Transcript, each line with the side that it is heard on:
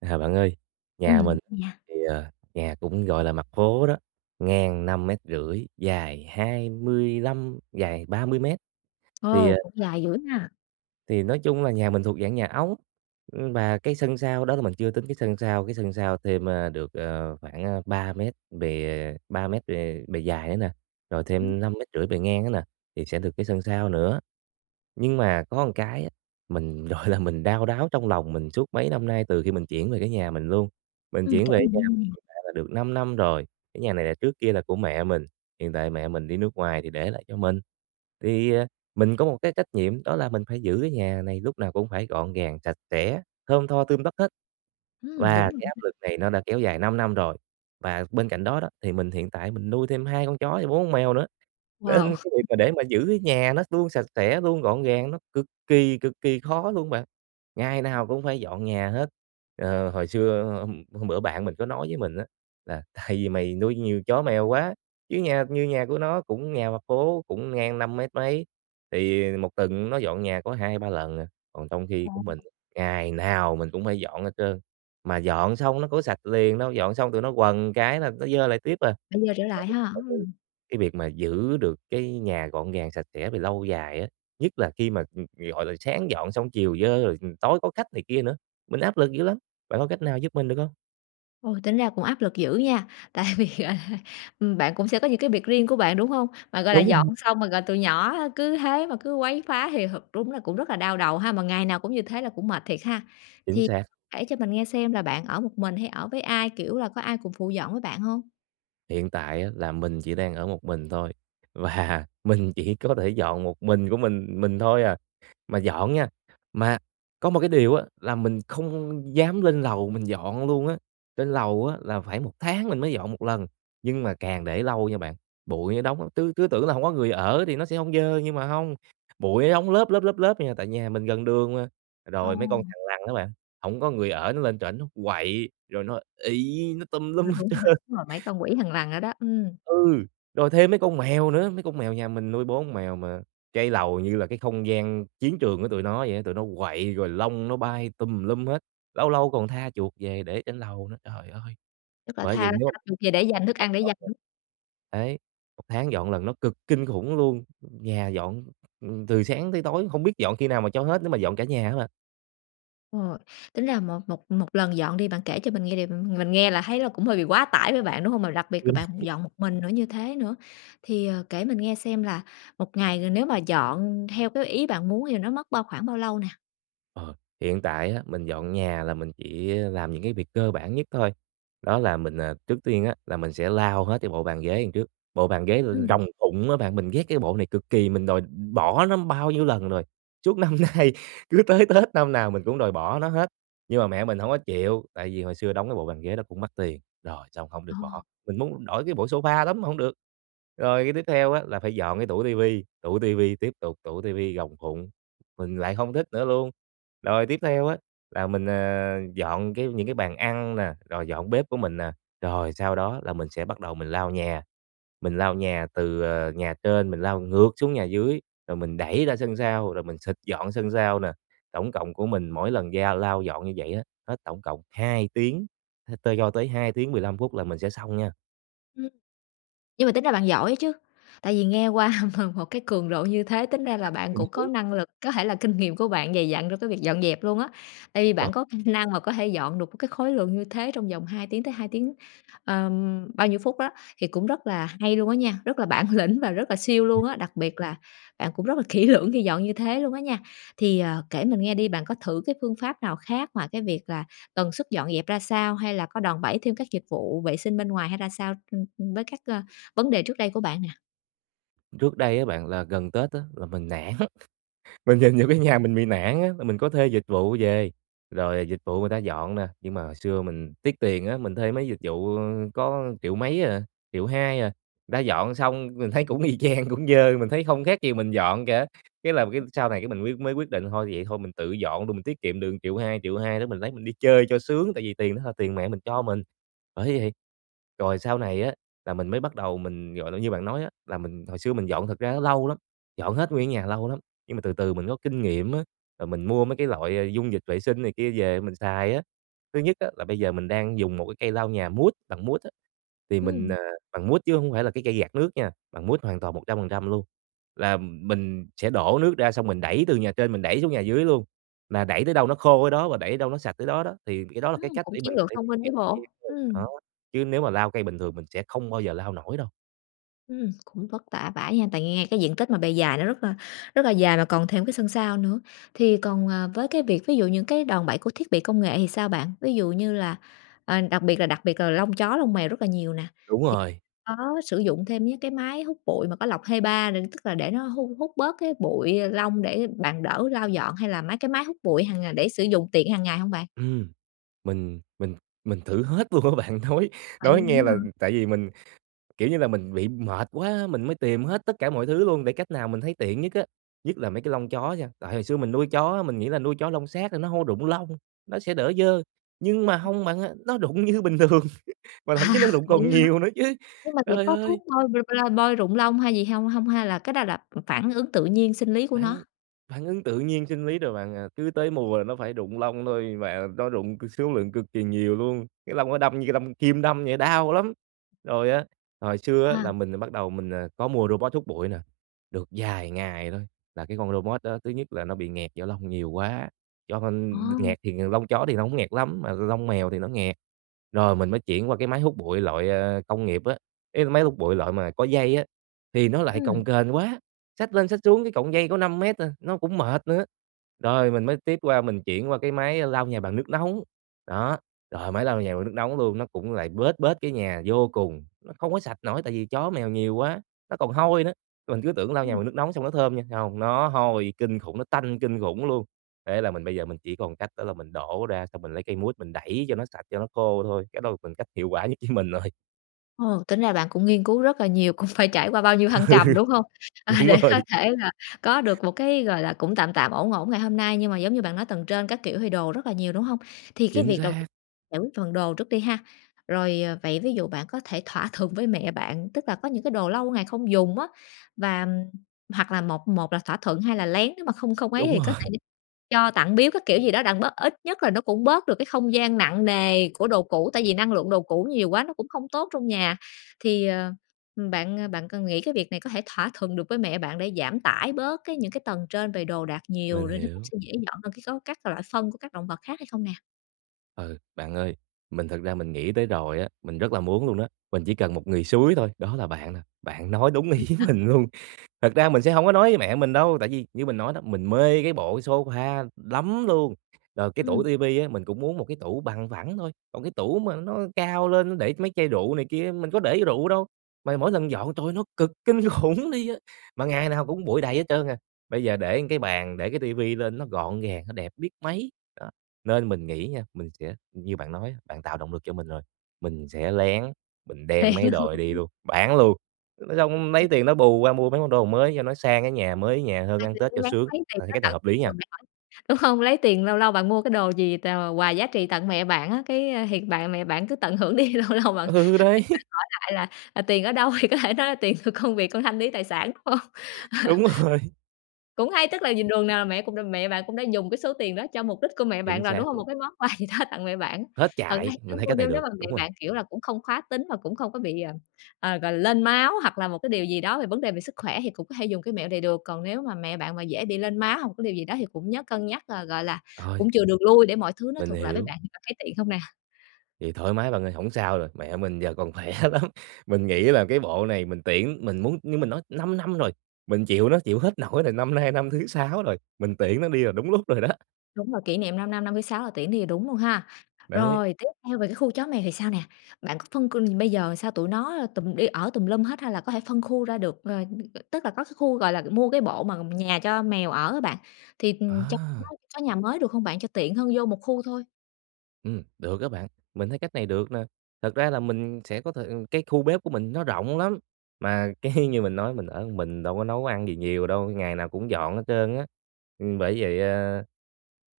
right: À, bạn ơi, nhà
left: Ừm,
right: mình
left: nha.
right: thì, ờ, nhà cũng, gọi là, mặt phố đó, ngang 5,5 mét dài 25, dài 30 mét, thì,
left: Ồ,
right: ờ
left: cũng dài dữ ha.
right: thì nói chung là nhà mình thuộc dạng nhà ống, ưm, và cái sân sau đó là mình chưa tính cái sân sau, cái sân sau thêm, a, được, à, khoảng, a, 3 mét bề 3 mét bề bề dài nữa nè, rồi thêm 5,5 mét bề ngang nữa nè, thì sẽ được cái sân sau nữa. Nhưng mà có một cái á, mình, gọi là, mình đau đáu trong lòng mình suốt mấy năm nay từ khi mình chuyển về cái nhà mình luôn, mình
left: Ừm,
right: chuyển
left: kể
right: về cái
left: mình
right: nhà
left: nghe
right: mình
left: nè.
right: hiện tại là được 5 năm rồi, cái nhà này là trước kia là của mẹ mình, hiện tại mẹ mình đi nước ngoài thì để lại cho mình, thì, à, mình có một cái trách nhiệm, đó là mình phải giữ cái nhà này lúc nào cũng phải gọn gàng, sạch sẽ, thơm tho, tươm tất hết,
left: Ừm, đúng
right: và
left: rồi
right: cái áp lực này
left: [unintelligible]
right: nó đã kéo dài 5 năm rồi. Và bên cạnh đó đó, thì mình hiện tại mình nuôi thêm 2 con chó và 4 con mèo nữa,
left: Wow!
right: nên cái việc mà để mà giữ cái nhà nó luôn sạch sẽ, luôn gọn gàng nó cực kỳ, cực kỳ khó luôn bạn, ngày nào cũng phải dọn nhà hết. Ờ, hồi xưa hôm hôm bữa bạn mình có nói với mình á, là "Tại vì mày nuôi nhiều chó mèo quá", chứ nhà như nhà của nó cũng nhà mặt phố, cũng ngang năm mét mấy, thì 1 tuần nó dọn nhà có 2-3 lần à. Còn trong khi của mình
left: Ồ!
right: ngày nào mình cũng phải dọn hết trơn, mà dọn xong nó có sạch liền đâu, dọn xong tụi nó quần cái là nó dơ lại tiếp à.
left: Phải dơ trở
right: Bạn
left: lại
right: biết
left: ha,
right: tại vì
left: ừm.
right: cái việc mà giữ được cái nhà gọn gàng, sạch sẽ về lâu dài á, nhất là khi mà, g gọi là, sáng dọn xong, chiều dơ rồi, ừm, tối có khách này kia nữa, mình áp lực dữ lắm, bạn có cách nào giúp mình được hông?
left: Ôi, tính ra cũng áp lực dữ nha! Tại vì, gọi là, ừm, bạn cũng sẽ có những cái việc riêng của bạn, đúng hông? Mà, gọi là, dọn
right: Đúng.
left: xong, ờ, rồi tụi nhỏ cứ thế mà cứ quấy phá thì thật đúng là cũng rất là đau đầu ha, mà ngày nào cũng như thế là cũng mệt thiệt ha.
right: Chính
left: Thì
right: xác.
left: kể cho mình nghe xem là bạn ở một mình hay ở với ai, kiểu, là có ai cùng phụ dọn với bạn hông?
right: Hiện tại á, là mình chỉ đang ở một mình thôi, và mình chỉ có thể dọn một mình của mình mình thôi à. Mà dọn nha, mà có một cái điều á là mình không dám lên lầu mình dọn luôn á, trên lầu á là phải 1 tháng mình mới dọn 1 lần. Nhưng mà càng để lâu nha bạn, bụi nó đóng, tứ cứ tưởng là hông có người ở thì nó sẽ hông dơ nhưng mà hông, bụi nó đóng lớp, lớp, lớp, lớp vậy nè, tại nhà mình gần đường mà. Rồi mấy con
left: Ồ.
right: thằn lằn á bạn, hổng có người ở nó lên trển nó quậy rồi nó ị, nó tùm
left: Ờ,
right: lum hết
left: đúng rồi,
right: trơn.
left: đúng rồi, mấy con quỷ thằn lằn đó đó, ừm.
right: Ừ! Rồi thêm mấy con mèo nữa, mấy con mèo nhà mình nuôi 4 con mèo mà cái lầu như là cái không gian chiến trường của tụi nó vậy á, tụi nó quậy rồi lông nó bay tùm lum hết, lâu lâu còn tha chuột về để trên lầu nữa. Trời ơi!
left: Tức là
right: Bởi vậy
left: tha
right: nếu
left: [unintelligible] về để
right: 1
left: dành thức
right: tháng
left: ăn để
right: dọn
left: dành.
right: lần đấy, 1 tháng dọn lần nó cực kinh khủng luôn, nhà dọn, ừm, từ sáng tới tối không biết dọn khi nào mà cho hết nếu mà dọn cả nhà á bạn.
left: Ờ, tính ra một một một lần dọn đi, bạn kể cho mình nghe đ mình nghe là thấy là cũng hơi bị quá tải với bạn, đúng hông? Mà đặc biệt là bạn dọn một mình nữa, như thế nữa. Thì, ờ, kể mình nghe xem là một ngày g nếu mà dọn theo cái ý bạn muốn thì là nó mất bao khoảng bao lâu nè?
right: Ờ, hiện tại á, mình dọn nhà là mình chỉ, ơ, làm những cái việc cơ bản nhất thôi, đó là mình, à, trước tiên á, là mình sẽ lau hết cái bộ bàn ghế đằng trước, bộ bàn ghế r
left: Ừm.
right: rồng phụng á bạn. Mình ghét cái bộ này cực kỳ, mình đòi bỏ nó bao nhiêu lần rồi, suốt năm nay, cứ tới Tết năm nào mình cũng đòi bỏ nó hết, nhưng mà mẹ mình hổng có chịu, tại vì hồi xưa đóng cái bộ bàn ghế đó cũng mắc tiền, rồi xong hổng được bỏ,
left: Ồ.
right: mình muốn đổi cái bộ sofa lắm mà hông được. Rồi cái tiếp theo á, là phải dọn cái tủ TV, tủ TV tiếp tục, tủ TV rồng phụng, mình lại hông thích nữa luôn. Rồi tiếp theo á, là mình, à, dọn cái những cái bàn ăn nè, rồi dọn bếp của mình nè, rồi sau đó là mình sẽ bắt đầu mình lau nhà, mình lau nhà từ, à, nhà trên mình lau ngược xuống nhà dưới, rồi mình đẩy ra sân sau, rồi mình xịt dọn sân sau nè. Tổng cộng của mình mỗi lần da lau dọn như vậy á, hết tổng cộng 2 tiếng, h tơ cho tới 2 tiếng 15 phút là mình sẽ xong nha.
left: Nhưng mà tính ra bạn giỏi ấy chứ, tại vì nghe qua m một cái cường độ như thế, tính ra là bạn
right: Ừm
left: cũng có
right: hứm.
left: năng lực, có thể là kinh nghiệm của bạn dày dặn trong cái việc dọn dẹp luôn á. Tại vì
right: Đó.
left: bạn có kh năng mà có thể dọn được một cái khối lượng như thế trong vòng 2 tiếng tới 2 tiếng, ờm, bao nhiêu phút đó, thì cũng rất là hay luôn á nha, rất là bản lĩnh và rất là siêu luôn á, đặc biệt là bạn cũng rất là kỹ lưỡng khi dọn như thế luôn á nha. Thì, ờ, kể mình nghe đi, bạn có thử cái phương pháp nào khác ngoài cái việc là tần suất dọn dẹp ra sao, hay là có đòn bẩy thêm các dịch vụ vệ sinh bên ngoài, hay ra sao, ừm, ừm, với các, a, vấn đề trước đây của bạn nè?
right: Trước đây á bạn, là gần Tết á là mình nản, mình nhìn vô cái nhà mình bị nản á, mà mình có thuê dịch vụ về, rồi dịch vụ người ta dọn nè, nhưng mà hồi xưa mình tiếc tiền á, mình thuê mấy dịch vụ, ơ, có triệu mấy à, 1.200.000 à, người ta dọn xong mình thấy cũng y chang, cũng dơ, mình thấy không khác gì mình dọn cả. Cái là cái sau này cái mình quyết mới quyết định, thôi, vậy thôi mình tự dọn luôn, mình tiết kiệm được 1.200.000, 1.200.000 đó mình lấy mình đi chơi cho sướng, tại vì tiền đó là tiền mẹ mình cho mình, bởi vậy. Rồi sau này á, là mình mới bắt đầu mình, gọi là, như bạn nói á, là mình hồi xưa mình dọn thật ra nó lâu lắm, dọn hết nguyên cái nhà lâu lắm, nhưng mà từ từ mình có kinh nghiệm á, rồi mình mua mấy cái loại dung dịch vệ sinh này kia về mình xài á. Thứ nhất á, là bây giờ mình đang dùng một cái cây lau nhà mút, bằng mút á, thì mình,
left: Ừm.
right: à, bằng mút chứ hông phải là cái cây gạt nước nha, bằng mút hoàn toàn 100% luôn. Là, ừm, mình sẽ đổ nước ra xong mình đẩy từ nhà trên mình đẩy xuống nhà dưới luôn, là đẩy tới đâu nó khô ở đó và đẩy đâu nó sạch tới đó đó. Thì cái đó là cái
left: Ừm,
right: cách
left: cũng
right: để
left: chiến
right: mình có
left: lược
right: thể
left: thông minh chứ
right: tiết
left: bộ,
right: kiệm [unintelligible]
left: ừm.
right: đó, chứ nếu mà lau cây bình thường mình sẽ không bao giờ lau nổi đâu.
left: Ừm, cũng vất vả vãi ha! Tại nghe cái diện tích mà bề dài nó rất là rất là dài mà còn thêm cái sân sau nữa. Thì còn, ờ, với cái việc ví dụ những cái đòn bẩy của thiết bị công nghệ thì sao bạn? Ví dụ như là ờ, đặc biệt là đặc biệt là lông chó, lông mèo rất là nhiều nè,
right: Đúng
left: thì
right: rồi.
left: có sử dụng thêm những cái máy hút bụi mà có lọc HEPA nè, tức là để nó hú hút bớt cái bụi, lông để bạn đỡ lau dọn, hay là mấy cái máy hút bụi hằng ngày để sử dụng tiện hàng ngày hông bạn?
right: Ừm, mình mình mình thử hết luôn á bạn, nói
left: Vậy
right: nói nghe
left: luôn á
right: là
left: hả?
right: tại vì mình, kiểu như là, mình bị mệt quá, mình mới tìm hết tất cả mọi thứ luôn để cách nào mình thấy tiện nhất á. Nhất là mấy cái lông chó nha, tại hồi xưa mình nuôi chó á, mình nghĩ là nuôi chó lông sát nên nó hông rụng lông, nó sẽ đỡ dơ, nhưng mà hông bạn ơi, nó rụng như bình thường mà thậm chí nó rụng còn
left: Vậy hả?
right: nhiều nữa chứ.
left: Nhưng mà thiệt
right: Trời
left: có thuốc
right: ơi!
left: bôi [unintelligible] bôi rụng lông hay gì hông hông? Hay là cái đó là, ừm, phản ứng tự nhiên, sinh lý của
right: Phản
left: nó?
right: phản ứng tự nhiên, sinh lý rồi bạn à, cứ tới mùa là nó phải rụng lông thôi, và nó rụng cực số lượng cực kỳ nhiều luôn. Cái lông nó đâm như đâm kim đâm vậy, đau lắm. Rồi á, hồi xưa á, là
left: Wow!
right: mình bắt đầu mình có mua robot hút bụi nè, được vài ngày thôi, là cái con robot đó thứ nhất là nó bị nghẹt do lông nhiều quá, do con
left: Ồ!
right: nghẹt thì lông chó thì hổng nghẹt lắm mà lông mèo thì nó nghẹt. Rồi mình mới chuyển qua cái máy hút bụi loại công nghiệp á, ý là máy hút bụi loại mà có dây á, thì nó lại cồng
left: Ừm.
right: kềnh quá, xách lên xách xuống cái cọng dây có 5 mét à, nó cũng mệt nữa. Rồi mình mới tiếp qua mình chuyển qua cái máy lau nhà bằng nước nóng, đó, rồi máy lau nhà bằng nước nóng luôn, nó cũng lại bết bết cái nhà vô cùng, nó không có sạch nổi tại vì chó mèo nhiều quá, nó còn hôi nữa. Mình cứ tưởng lau nhà
left: Ừm.
right: bằng nước nóng xong nó thơm nha, hông, nó hôi kinh khủng, nó tanh kinh khủng luôn. Thế là mình bây giờ mình chỉ còn cách đó là mình đổ ra xong mình lấy cây mút mình đẩy cho nó sạch, cho nó khô thôi. Cái đó là phần cách hiệu quả nhất với mình rồi.
left: Ồ, tính ra bạn cũng nghiên cứu rất là nhiều, cũng phải trải qua bao nhiêu thăng
right: Ừ.
left: trầm, đúng hông? À,
right: Đúng
left: để có
right: rồi.
left: thể là có được một cái, gọi là, cũng tạm tạm, ổn ổn ngày hôm nay. Nhưng mà giống như bạn nói tầng trên các kiểu thì đồ rất là nhiều, đúng hông? Thì cái
right: Chính
left: việc đầu ti
right: xác!
left: giải quyết phần đồ trước đi ha. Rồi, ờ, vậy ví dụ bạn có thể thỏa thuận với mẹ bạn, tức là có những cái đồ lâu ngày không dùng á, và hoặc là một một là thỏa thuận, hai là lén, nếu mà không không ấy
right: Đúng
left: thì có thể
right: rồi.
left: đi cho, tặng, biếu các kiểu gì đó đặng bớt, ít nhất là nó cũng bớt được cái không gian nặng nề của đồ cũ, tại vì năng lượng đồ cũ nhiều quá nó cũng không tốt trong nhà. Thì, ờ, bạn bạn cần nghĩ cái việc này có thể thỏa thuận được với mẹ bạn để giảm tải bớt cái những cái tầng trên về đồ đạc nhiều,
right: Mình
left: rồi nó cũng
right: hiểu.
left: sẽ dễ dọn hơn cái góc các loại phân của các động vật khác hay không nè?
right: Ừ. Bạn ơi, mình thực ra mình nghĩ tới rồi á, mình rất là muốn luôn đó, mình chỉ cần một người xúi thôi, đó là bạn nè, bạn nói đúng ý
left: [unintelligible]
right: mình luôn. Thực ra mình sẽ hông có nói với mẹ mình đâu, tại vì như mình nói đó, mình mê cái bộ cái sofa lắm luôn, rồi cái tủ
left: Ừm.
right: ti vi á mình cũng muốn một cái tủ bằng phẳng thôi, còn cái tủ mà nó cao lên, nó để mấy chai rượu này kia á, mình có để rượu đâu, mà mỗi lần dọn trời ơi, nó cực kinh khủng đi á, mà ngày nào cũng bụi đầy hết trơn à. Bây giờ để một cái bàn, để cái ti vi lên, nó gọn gàng, nó đẹp biết mấy. Đó, nên mình nghĩ nha mình sẽ như bạn nói á, bạn tạo động lực cho mình rồi, mình sẽ lén mình
left: Lén
right: đem mấy cái đồ này
left: hả?
right: đi luôn, bán luôn, thế xong lấy tiền đó bù qua mua mấy món đồ mới cho nó sang cái nhà, mới cái nhà hơn,
left: Ai
right: ăn
left: dè
right: Tết
left: lén
right: cho
left: lén
right: sướng.
left: lấy tiền
right: Ờ, thì
left: đó
right: cách này
left: tự
right: hợp lý
left: chạy
right: nha.
left: đường nào ấy, đúng hông? Lấy tiền, lâu lâu bạn mua cái đồ gì tèo là quà giá trị tặng mẹ bạn á, cái thiệt bạn mẹ bạn cứ tận hưởng đi, lâu lâu bạn mẹ bạn
right: Ừ, đấy.
left: hỏi lại là, ờ, "Tiền ở đâu?" Thì có thể nói là "Tiền của công việc con thanh lý tài sản," đúng hông? Ờ.
right: Đúng rồi.
left: Cũng hay. Tức là nhìn đường nào là mẹ cũng đ mẹ bạn cũng đã dùng cái số tiền đó cho mục đích của mẹ
right: Chính
left: bạn rồi, đúng
right: xác
left: hông? Một
right: luôn.
left: cái món quà gì đó tặng mẹ bạn.
right: Hết
left: Thực ra
right: chạy!
left: thì cứ
right: Mình thấy
left: mua,
right: cách này
left: nếu nếu
right: được.
left: mà mẹ
right: Đúng rồi.
left: bạn, kiểu là, cũng không khá tính và cũng không có bị, ờ, ờ, gọi là, lên máu hoặc là một cái điều gì đó về vấn đề về sức khỏe thì cũng có thể dùng cái mẹo này được. Còn nếu mà mẹ bạn mà dễ bị lên máu hoặc một cái điều gì đó thì cũng nhớ cân nhắc, ờ, gọi là,
right: Ôi!
left: cũng chừa đường lui để mọi thứ nó
right: Mình
left: thuận lợi với
right: hiểu.
left: bạn, bạn có thấy tiện hông nè?
right: Thì thoải mái bạn ơi, hổng sao rồi, mẹ mình giờ còn khỏe lắm. Mình nghĩ là cái bộ này mình tiễn mình muốn như mình nói 5 năm rồi mình chịu nó, chịu hết nổi rồi, năm nay năm thứ 6 rồi, mình tiễn nó đi là đúng lúc rồi đó.
left: Đúng rồi, kỷ niệm 5 năm, 56 là tiễn đi là đúng luôn ha.
right: Đấy.
left: Rồi, tiếp theo về cái khu chó mèo thì sao nè? Bạn có phân côn ừm, bây giờ sao tụi nó tùm đi ở tùm lum hết hay là có thể phân khu ra được? Ờ, tức là có cái khu, gọi là, mua cái bộ mà nhà cho mèo ở á bạn, thì, ừm, cho tụi nó
right: À.
left: có nhà mới được không bạn? Cho tiện hơn vô một khu thôi.
right: Ừm, được á bạn, mình thấy cách này được nè, thật ra là mình sẽ có thời ừ, cái khu bếp của mình nó rộng lắm, mà cái như mình nói mình ở một mình đâu có nấu ăn gì nhiều đâu, ngày nào cũng dọn hết trơn á. Ừm, bởi vậy, à,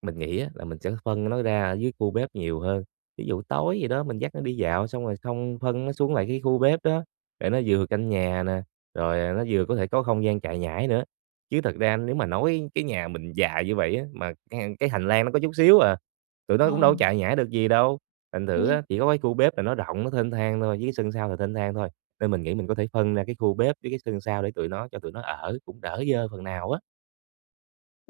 right: mình nghĩ á, là mình sẽ phân nó ra ở dưới khu bếp nhiều hơn, ví dụ tối gì đó mình dắt nó đi dạo xong rồi xong phân nó xuống lại cái khu bếp đó, để nó vừa canh nhà nè, rồi, à, nó vừa có thể có không gian chạy nhảy nữa. Chứ thật ra nếu mà nói cái nhà mình dài như vậy á, mà chẳng hạn cái hành lang nó có chút xíu à, tụi
left: Ờ.
right: nó cũng đâu có chạy nhảy được gì đâu, thành thử á,
left: Ôi.
right: chỉ có cái khu bếp là nó rộng, nó thênh thang thôi, với cái sân sau là thênh thang thôi, nên mình nghĩ mình có thể phân ra cái khu bếp với cái sân sau để tụi nó cho tụi nó ở cũng đỡ dơ phần nào á.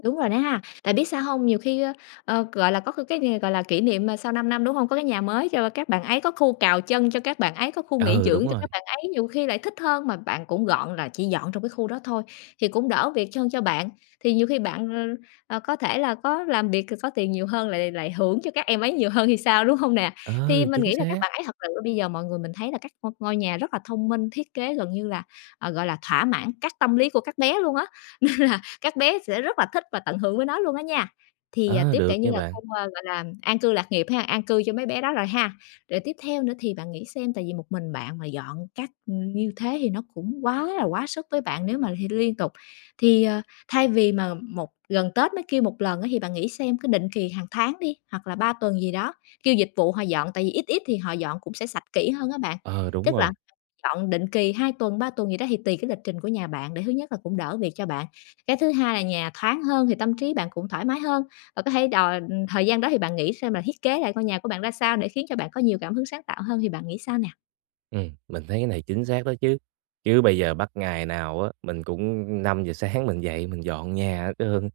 left: Đúng rồi đó ha. Tại biết sao hông? Nhiều khi, ơ, ờ, gọi là, có c cái nghề, gọi là, kỷ niệm, ờ, sau 5 năm, đúng hông? Có cái nhà mới cho các bạn ấy, có khu cào chân cho các bạn ấy, có khu nghỉ
right: Ừ, đúng
left: dưỡng cho các
right: rồi.
left: bạn ấy, nhiều khi lại thích hơn, mà bạn cũng gọn là chỉ dọn trong cái khu đó thôi, thì cũng đỡ việc chân cho bạn. Thì nhiều khi bạn, ờ, ờ, có thể là có làm việc c có tiền nhiều hơn, lại lại hưởng cho các em ấy nhiều hơn thì sao, đúng hông nè? Thì
right: Ờ,
left: mình
right: chính
left: nghĩ là các
right: xác.
left: bạn ấy thật sự ơ, bây giờ mọi người mình thấy là các ngôi ngôi nhà rất là thông minh, thiết kế gần như là, ờ, gọi là, thỏa mãn các tâm lý của các bé luôn á, nên là các bé sẽ rất là thích và tận hưởng với nó luôn á nha, thì, ờ,
right: Ờ,
left: tiếp, kể
right: được
left: như
right: nha
left: là
right: bạn.
left: không ơ, gọi là, an cư lạc nghiệp ha, an cư cho mấy bé đó rồi ha. Rồi tiếp theo nữa thì bạn nghĩ xem, tại vì một mình bạn mà dọn các ừm, như thế thì nó cũng quá là quá sức với bạn nếu mà thì liên tục. Thì, ờ, thay vì mà một gần Tết mới kêu một lần á, thì bạn nghĩ xem cái định kỳ hàng tháng đi, hoặc là 3 tuần gì đó, kêu dịch vụ họ dọn, tại vì ít ít thì họ dọn cũng sẽ sạch kỹ hơn á bạn,
right: Ờ, đúng
left: tức là
right: rồi.
left: [unintelligible] dọn định kì 2 tuần, 3 tuần gì đó thì tùy cái lịch trình của nhà bạn, để thứ nhất là cũng đỡ việc cho bạn. Cái thứ hai là nhà thoáng hơn thì tâm trí bạn cũng thoải mái hơn, và có thể đòi ừ, thời gian đó thì bạn nghĩ xem là thiết kế lại ngôi nhà của bạn ra sao để khiến cho bạn có nhiều cảm hứng sáng tạo hơn thì bạn nghĩ sao nè?
right: Ừm, mình thấy cái này chính xác đó chứ. Chứ bây giờ bắt ngày nào á, mình cũng 5:00 sáng mình dậy mình dọn nhà hết trơn,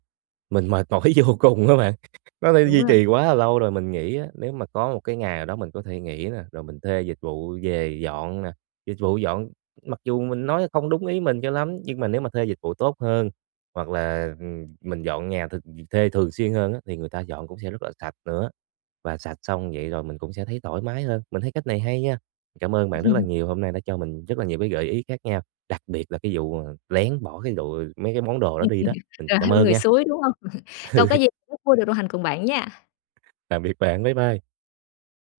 right: mình mệt mỏi vô cùng á bạn, nó đã
left: Đúng
right: duy
left: rồi.
right: trì quá là lâu rồi. Mình nghĩ á, nếu mà có một cái ngày nào đó mình có thể nghỉ nè, rồi mình thuê dịch vụ về dọn nè, dịch vụ dọn mặc dù mình nói không đúng ý mình cho lắm nhưng mà nếu mà thuê dịch vụ tốt hơn hoặc là, ừm, mình dọn nhà th th thuê thường xuyên hơn á, thì người ta dọn cũng sẽ rất là sạch nữa, và sạch xong vậy rồi mình cũng sẽ thấy thoải mái hơn, mình thấy cách này hay nha. Cảm ơn bạn rất là nhiều, hôm nay đã cho mình rất là nhiều cái gợi ý khác nhau, đặc biệt là cái vụ, ờ, lén bỏ cái đồ ờ, mấy cái món đồ đó đi đó, ừ,
left: rồi
right: cảm
left: thêm
right: ơn
left: người
right: nha.
left: xúi, đúng hông? Không có gì, rất vui được đồng hành cùng bạn nha.
right: Tạm biệt bạn, bye bye.